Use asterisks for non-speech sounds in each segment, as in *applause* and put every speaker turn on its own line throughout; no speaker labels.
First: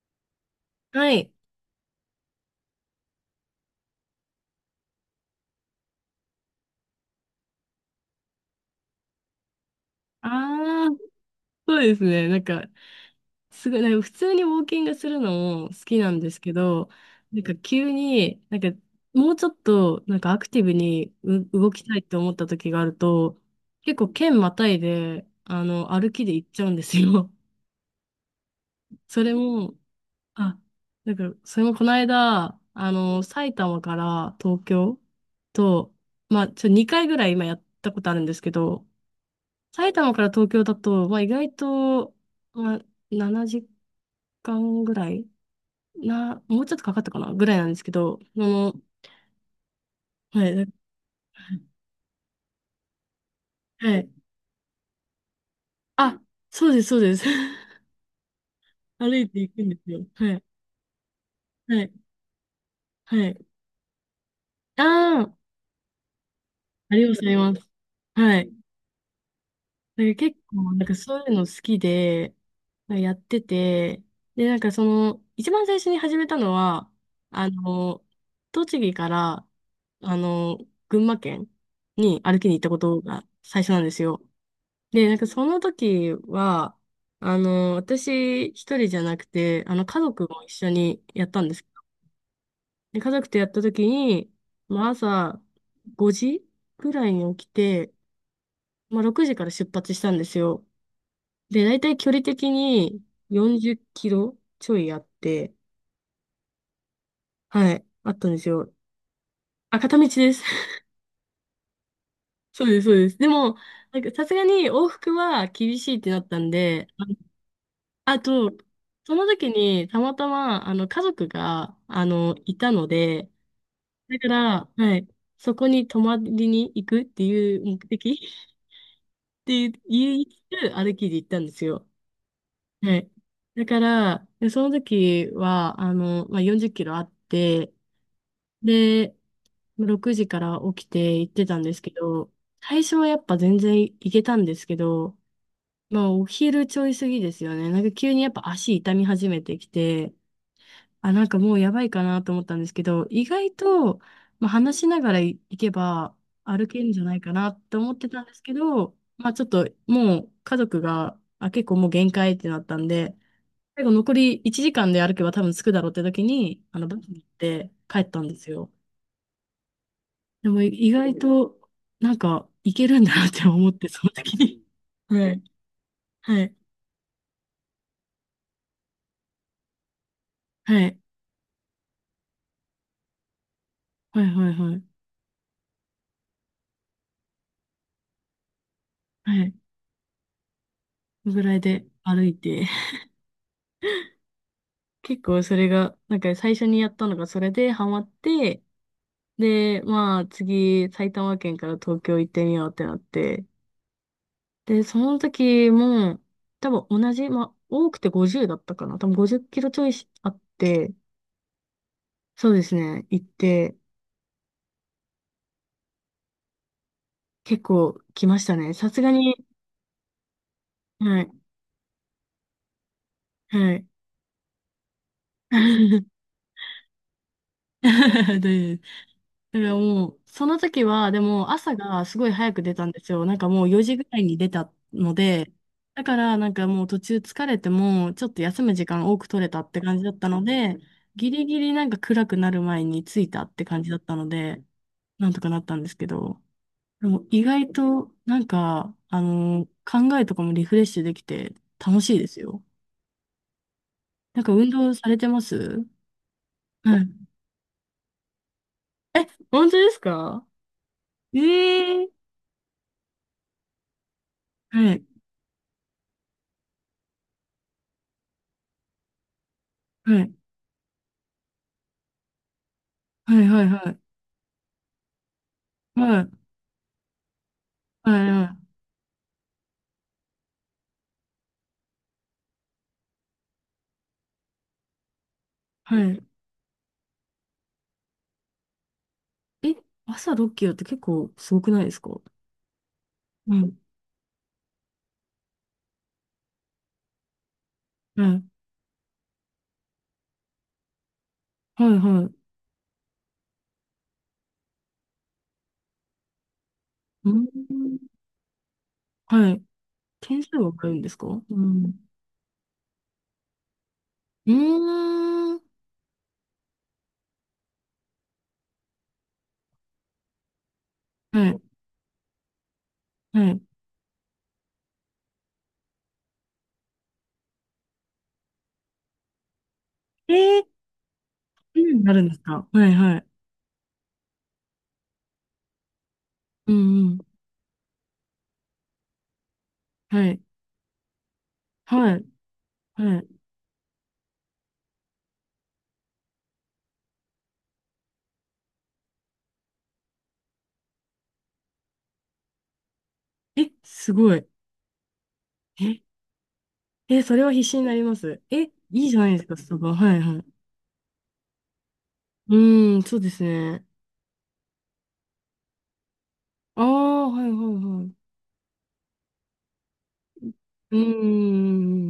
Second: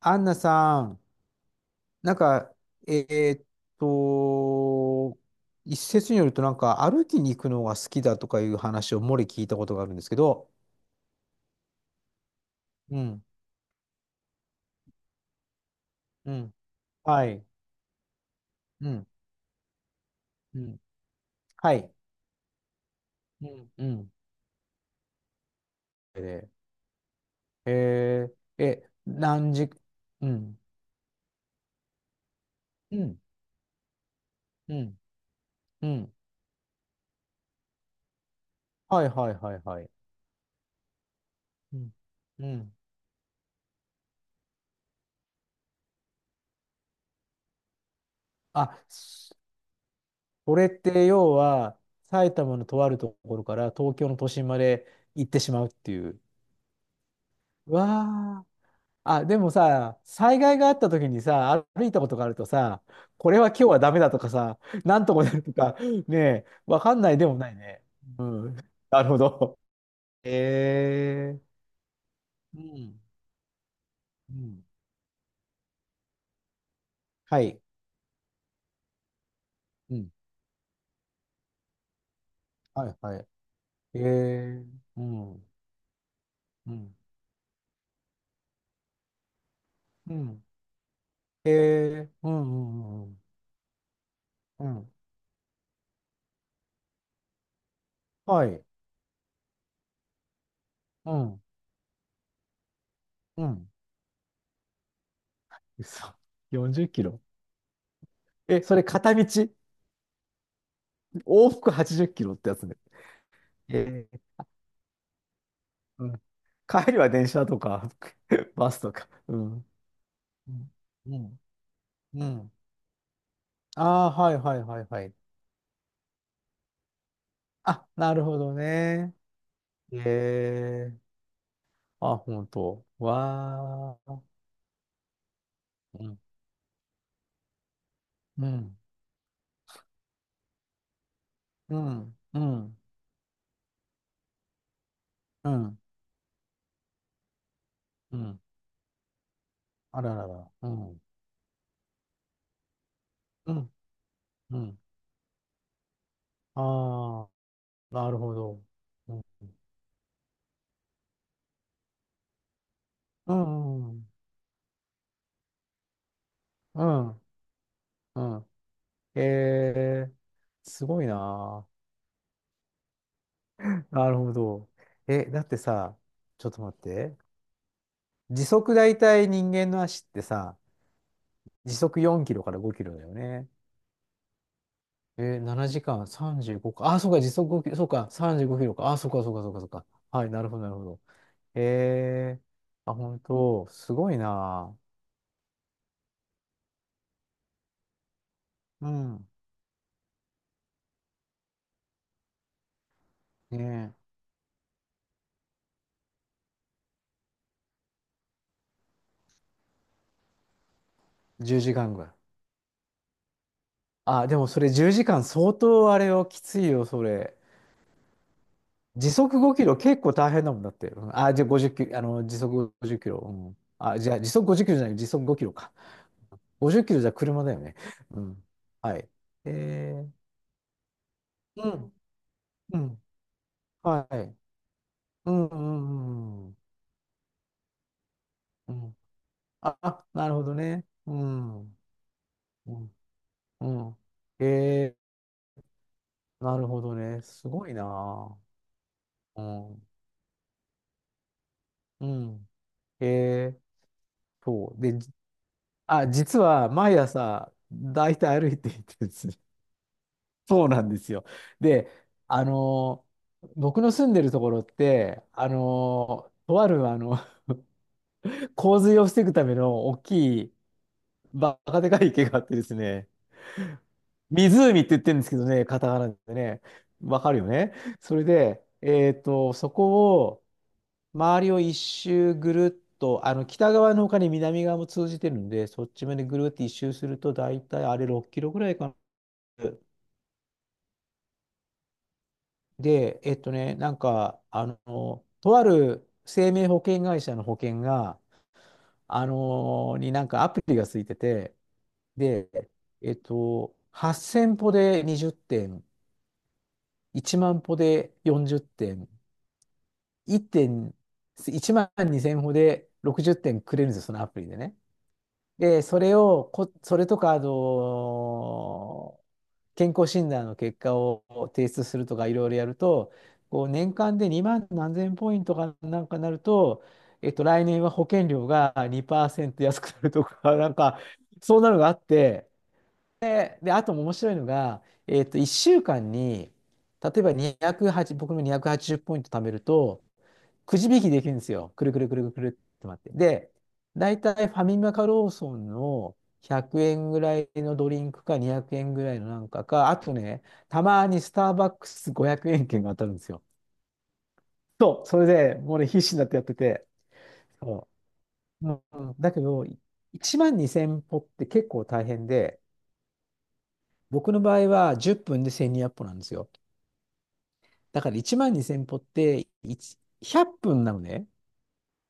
アンナさん、
はい。
なんか、えーっと、一説によると、なんか、歩きに行くのが好きだとかいう話を漏れ聞いたことがあるんですけど。
ああ、そうですね。
うん、
すごい、なんか普通にウォーキングするのも好きなんで
う
すけ
ん、
ど、
はい、
急に、
うん、
もうちょっと、アク
う
ティブ
ん、
に動
は
き
い、
たいって思った時があると、
うん、う
結構
ん。
県またいで、歩きで行っ
で、
ちゃうんですよ。
ええ、
*laughs* それ
何時。
も、
う
あ、
ん、
それもこの間、
うん、
埼玉から東
うん、
京
う
と、
ん、
2回ぐらい今やったことあるんですけど、
はい、はい、はい、はい、
埼玉から東京だと、意外
うん、
と、
う
ま
ん。
あ、7時間ぐらいもうちょっとかかったかなぐらいなんですけど、
あ、そ
は
それ
い、
って要は、埼玉のとあるところから東
は
京
い。
の都心まで行ってしまうってい
あ、
う。
そうです、そうです。*laughs*
わあ。
歩
あ、
い
で
てい
も
くんです
さ、
よ。は
災
い、
害があった時にさ、
は
歩
い、
いたことがあるとさ、
は
これ
い。
は今日はダメだとかさ、なんと
あ
かな
あ、
るとか、ねえ、わ
あ
かん
りが
な
とう
い
ご
で
ざ
も
い
な
ま
い
す。
ね。
は
う
い。
ん。なるほど。
結構、そういう
え
の
ー。
好きで、
うん。
やってて、
う
で、
ん。
その、一番最初に始めたのは、
は
あ
い。
の、栃木から、
うん。
あの、群馬県に歩きに行ったこ
はい、
と
は
が
い。
最初なんで
え
すよ。
ー。う
で、そ
ん。
の時
う
は、
ん。
私一人じゃなくて、家
う
族
ん。
も一緒にやったん
え
です。
ー。う
で、
ん、うん、う
家
ん。
族とやった時に、
うん。う
まあ
ん
朝5時ぐらいに起きて、
はい。
まあ6時から出発したんですよ。
うん。
で、大体距離的に
うん。
40キロちょいあって、
嘘。40キロ。
はい、あったんです
え、
よ。
それ片道、
あ、片道です。
往復80キロって
*laughs*
や
そ
つ
う
ね。
です、そうです。でも、
え
さすがに往復は厳しいっ
う
て
ん、
なったんで、
帰り
あ
は電車とか
あと、
*laughs* バスとか。
その
う
時
ん。
にたまた
う
ま、
ん。
家
う
族
ん。
が、
うん
いたので、
ああ、
だか
はいはい
ら、
はい
は
は
い、
い。
そこに泊まりに行くっていう目
あ、
的
なるほどね。
*laughs* っていう、
へ
言いつつ
え。
歩きで行ったんですよ。
あ、ほんと。
はい。だか
わあ。
ら、でその時は、
うん。
40キロあって、
うん。
で、6時から起きて行ってたんで
う
すけ
ん。
ど、
うん。
最初はやっぱ全然行けたんですけど、
うん。
まあお昼ちょい過ぎですよね。急
う
にやっ
ん
ぱ足痛み始めてき
あ
て、
ららら。うん。
あ、もうやばいかなと思ったんですけど、意
う
外
ん。
と、
うん。
話しながら行けば歩けるんじゃない
ああ、
かなと思って
なる
たんで
ほ
すけ
ど。
ど、
う
まあちょ
ん。
っともう家族が、あ、結構もう限界ってなったんで、
う
最
ん。
後
うん。
残り1時間で歩けば多分着くだろうって時に、あ
う
のバスに
ん。
行って帰っ
う
たんで
ん
すよ。
へえ。
でも
す
意
ごい
外と
な。
いけるんだなって思って、そ
な
の
るほ
時に。
ど。え、
は
だ
い。
ってさ、
は
ちょっ
い。
と待って。時速大体人間の足ってさ、
はい。
時速4キロから5キロだよね。
はい。はい。はい。
え、7時間35か。あ、そうか、時速5キロ、そうか、35キロか。あ、そうか、そう
は
か、そう
い。
か、そうか。はい、なるほど、なるほど。
そのぐらいで歩い
え
て。
あ、本当、すごいな。
結構それが、最初にやったのがそれでハマって、
うん。
で、まあ次埼玉県から東京行ってみようってなって。
ね
で、その時も多分同じ、まあ多くて50だったかな。多分50キロちょいあって、
え、10時間ぐらい。
そうですね、行って
あ、でもそれ10時間相当あれよ、きついよ、それ。
結構来ましたね。さす
時
がに、
速5キロ結構大変だもんだって。うん、
はい。
あ、じゃあ50キロ、時速50キロ。うん。
はい
あ、じゃあ時速50キロじゃない、時速5キロか。
*laughs*
50キロじゃ車だよね。うん。
で、だ
はい。
から
え
も
ー、
う、その時は、でも
う
朝
ん、
がすごい早く出
う
たんで
ん。
すよ。もう4時ぐ
は
らい
い。
に出たの
うん、
で、
う
だから
ん、うん。
もう途中疲れても、ちょっと休
う
む時
ん
間多く取れたっ
あ、
て感じだっ
な
た
るほ
の
ど
で、
ね。う
ギリギ
ん。
リ
う
暗くなる前
ん。
に着いたって
う
感じだ
ん
ったので、
え
なんとかなったんですけど、
なるほど
で
ね。
も意
すご
外
いな
と
あうん。
考えとかもリフレッシュできて楽
う
しいです
ん。
よ。
えー、
なんか運
そう。
動
で、
されてます
あ、実は
は
毎
い。
朝、だいたい歩いていてで
え、
すね。
本当ですか
そうなんですよ。で、
ええ
あのー僕の住んでるところっ
はい、
て、とあるあの *laughs* 洪水を防ぐための大
はい、
きいバカでかい池があってですね、
はい、はい、はい、
湖って言ってるんですけどね、カタカナ
はい、
でね、わかるよね。そ
は
れ
い、は
で、
い。
そこを、周りを一周ぐるっと、あの北側の他に南側も通じてるんで、そっ
は
ちまで
い
ぐるっと一周すると、大体あれ6キロぐらいかな。
え、朝ッキロって結構すごくないですかは
で、
い、
なんか、とある生命保険会社の保険が、
はい、
になんかアプリがついてて、
はい、はい。
で、8000歩で20点、
うー
1万歩
ん、
で40点、
はい。
1
点数わか
点、
るんですかう
1
ん。
万2000歩で60点くれるんですよ、そのアプリ
う
でね。
ーん。
で、それをそれとか、健康診断の結果を
はい、
提出するとか、いろいろやると、
はい。
こう年間で2万何千ポイントかなんかなると、来年は保険料が2%安くなると
え
か、*laughs*
ー、
なんか、そんな
う
のがあっ
んなるんです
て、
かはい、はい。
で、あと面白いのが、1週間に、
うん、う
例えば
ん。
208、僕の280ポイント貯めると、
はい、
くじ引きできるんですよ。くるくるく
はい、
るくるって回って。
は
で、大体ファミマかローソンの100円ぐらいのドリンクか200円ぐらいのなんかか、あとね、たまにスターバックス500円券が当たるんですよ。
い。え、すごい。
そう、それでもうね、必
え、
死になってやってて。
え、それは必死に
そ
なります。え、い
うう
い
ん、
じゃない
だ
で
け
すか、
ど、
スタバ。はい、は
1
い。
万2000歩って結構大変
う
で、
ーん、そうですね。
僕の場合は10分で1200歩なんですよ。
ああ、はい、はい、
だ
は
から
い。
1万2000歩って100分な
うー
のね。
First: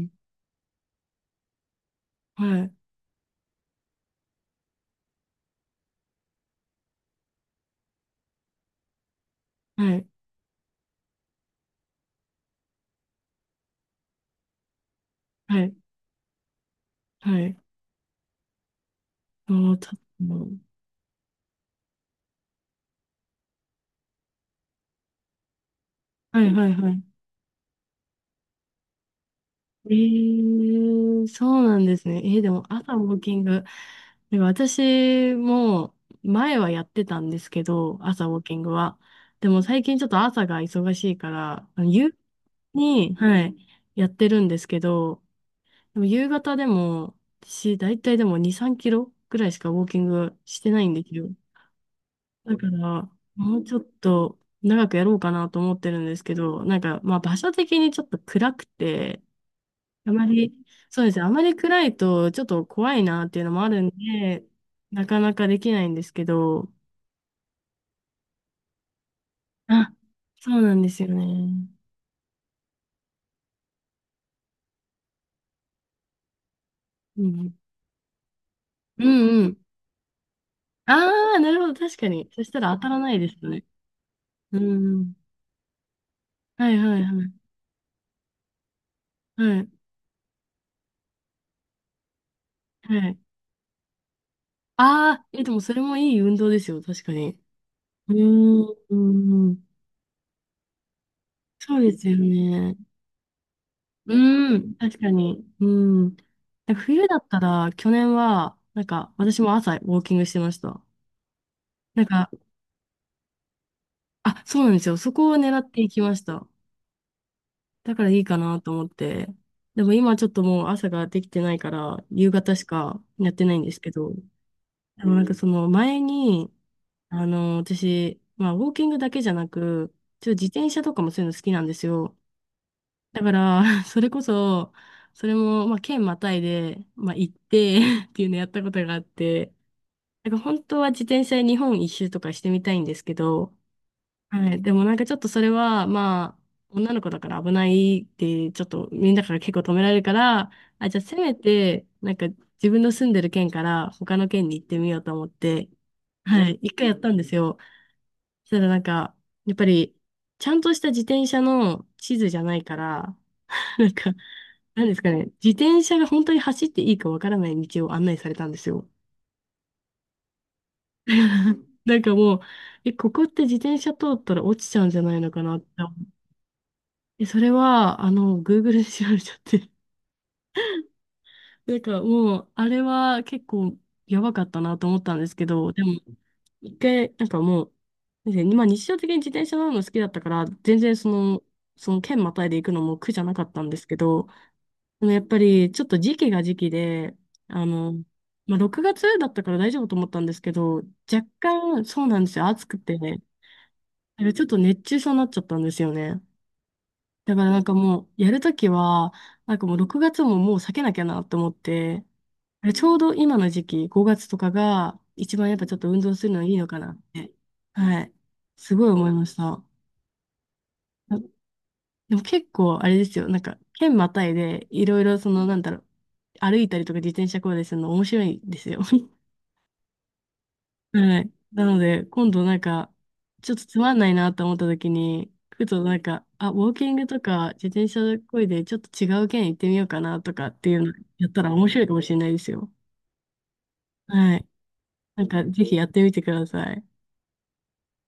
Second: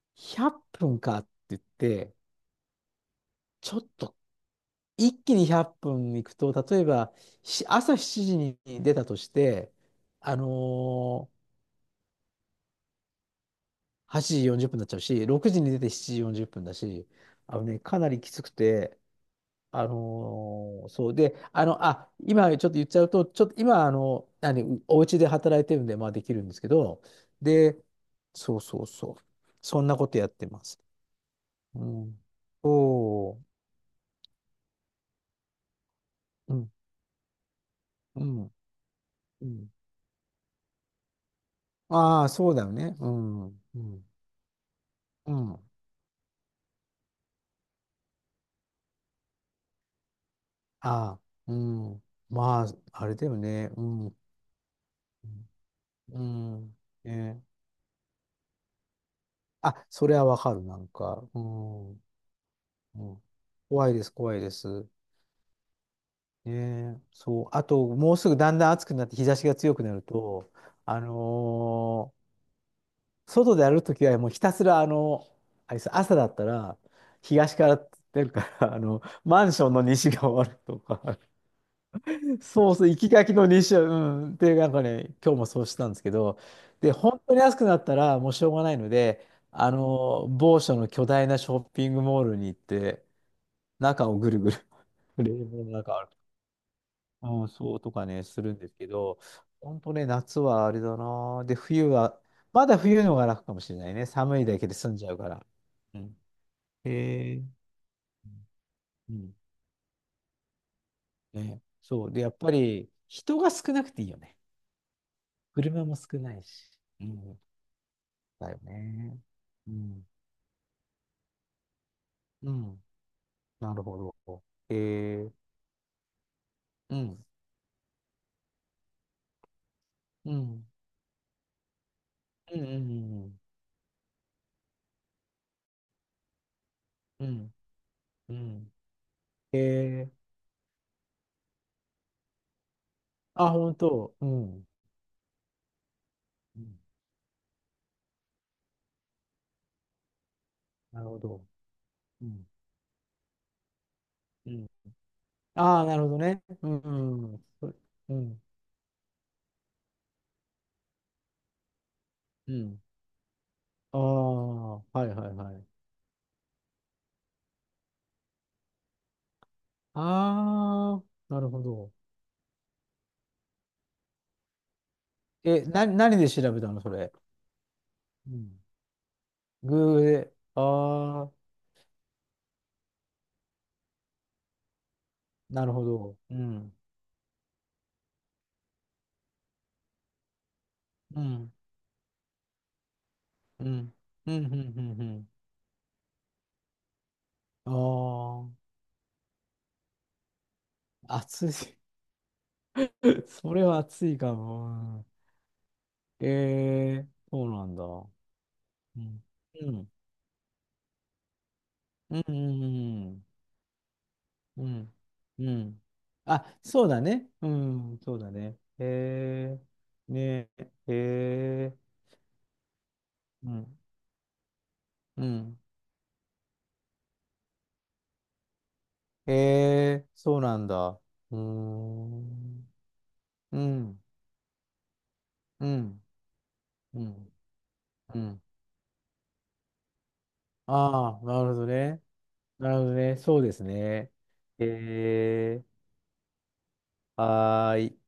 ん。
100分かって言って、
はい、
ちょっと一気に100分行くと、例えば、朝7時に出たとして、
はい、
あのー8時40分になっちゃうし、6時
は
に
い、
出て7時40分だし、
は
あ
い。
のね、かなりきつくて、
もうちょっともう、
そうで、あ、今ちょっと言っちゃうと、ちょっと今、何、お家で働いてるんで、まあできる
は
んで
い、
すけ
はい、は
ど、
い。
で、そうそうそう。そん
え
なことやってます。
ー、そうな
う
んですね。
ん。
えー、でも朝ウォー
お
キ
ー、
ング、でも私も
う
前は
ん、
やってたんですけど、
う
朝ウォー
ん、
キングは。
う
でも
ん。
最近ちょっと朝が忙しいから、夕
ああ、そうだよね。う
に、は
ん、
い、
う
や
ん、
ってるんですけど、
うん。
でも夕方でも、私、だいたいでも2、3キロぐらいしかウォーキングしてないんで
あ
す
あ、
よ。
うん。
だ
ま
か
あ、あ
ら、
れだよ
もう
ね。
ちょ
う
っ
ん。
と長くやろうかなと思ってるんで
う
すけど、
ん。
まあ場
ね。
所的にちょっと暗くて、
あ、そ
あ
れは
ま
わ
り、
かる、なん
そうです
か。
ね、あ
う
まり暗
ん。う
いとちょっと怖い
ん、
なっていうのもある
怖
ん
いです、怖い
で、
です。
なかなかできないんですけど、
ね。そう。あと、もうすぐだんだん暑くなって日差しが強く
あ、
なると、
そうなんで
あ
すよね。
のー外で歩くときはもうひたすら、あれです朝だったら、
うん。
東から出るから、
うんう
マン
ん。
ションの西が終わるとか。
ああ、なるほど、確かに。そした
そ
ら
う
当
そ
た
う、
ら
行き
ない
が
で
き
す
の
よ
2
ね。
週、うん。で、
う
なんかね、
ん。
今日もそうしたんですけど、
はい
で、
はい
本
はい。
当に安くなったらもうしょうがないので、
はい。
某所の巨大なショッピングモールに行っ
は
て、
い。
中をぐるぐる、*laughs*
ああ、
冷
え、でも
房の
それ
中
も
を
いい運動ですよ、確かに。
うん、そうとか
うー
ね、するんですけど、
ん。
本当ね、夏はあれだな。で、
そう
冬
ですよ
は、ま
ね。
だ冬の方が楽かもしれないね。寒い
う
だけ
ん、
で済ん
確
じ
か
ゃうか
に。
ら。
う
う
ん。
ん。
で冬だっ
へ
た
え。
ら、去年は、
うん。
私も朝ウォーキングしてました。
ね、
なん
そう。で、や
か、
っぱり、人が少なくていいよね。
あ、そうなんですよ。そこを狙って
車
い
も
きま
少
し
ない
た。
し。うん
だからいいか
だよ
なと思っ
ね。
て。
う
でも
ん。
今ちょっともう朝ができてないから、夕
う
方し
ん。
かやってないんで
な
す
る
け
ほ
ど、
ど。え
でも
ー、
その前に、
うん。
私、まあ、ウォーキングだけじゃなく、ちょ
う
っと自
ん。
転車とかもそういうの好きなんですよ。
うん。う
だか
ん
ら、*laughs* それこそ、それも、まあ、県またいで、まあ、
う
行っ
ん。
て *laughs* っていう
う
のやったこ
ん。
とがあって、
えー、
本当は自転車で日本一周とかしてみたいんですけ
あ、
ど、
本当。う
はい、
ん。
でもちょっとそれは、
うん。
女の子だから危ないって、ちょっとみんなから結構止められるから、あ、じゃあ
なる
せ
ほ
め
ど。
て、
うん。
自分の住んでる県から他の県
う
に行
ん。
ってみようと思って、
ああ、なるほどね。
はい、
う
一回やったんで
ん。
す
うん。
よ。
そうん。
そしたらやっぱり、ちゃんとした自転車の地図じゃ
う
ないか
ん。
ら、*laughs* なん
あ
か、
あ、は
なんです
い
かね、
はい
自
はい。
転車が本当に走っていいかわからない道を案内されたんですよ。
ああ、なるほ
*laughs*
ど。
なんかもう、え、ここって自転車通ったら落ちちゃうんじゃないのかなっ
え、
て。
何で調べたのそれ。
え、それは、
うん。
Google で調べちゃって。
グーで。ああ、
*laughs* なんかもう、あれは結構やばかったなと思ったんですけ
な
ど、
る
で
ほ
も、
ど。うん。
一回、なんかもう、でまあ日常的に自転車乗るの好きだったから、全然そ
う
の、
ん。
その県またいで行くのも苦じゃなかった
う
んです
ん。
けど、
うん。うん。うん。う
でもやっ
ん。
ぱりちょっと時期が時期で、あ
あ
の、
あ、
6月だったから大丈夫と思ったんですけど、若
暑い。
干そうなんですよ、暑くて、ね、
*laughs* それは暑いか
ちょっと熱中
も。
症になっちゃったんですよね。
うん
だか
そ
ら
う
なん
な
か
んだ。
もう、やるとき
う
は、
ん。
なんか
う
もう
ん。
6月ももう避けなきゃなと思って、
う
あれちょうど
ん。
今の時期、5月とか
うん。
が一
うん。
番
う
やっぱちょっ
ん
と運動するのいい
あ、
のか
そう
なっ
だ
て、
ね。うん。
はい、
そうだね。
すごい思いまし
え
た。
ー、ねえ、
でも結構あれですよ、
うん。
県またいで、いろいろ
う
その、な
ん。
んだろう、歩いたりとか自転車こいでするの面白いんですよ。*laughs*
えー、そうなんだ。う
はい。
ー
なので、今度
ん。
ちょっ
う
とつまん
ん。
ないなと思った時に、ふ
う
と
ん。
あ、ウォーキン
う
グと
ん。
か自転車
う
こ
ん。
いで、ちょっと違う県行ってみようかなとかっていうの
ああ、
やった
なる
ら
ほど
面白いかも
ね。
しれないです
な
よ。
るほどね。そうですね。
はい。
え
ぜひやってみてください。
ー、はーい。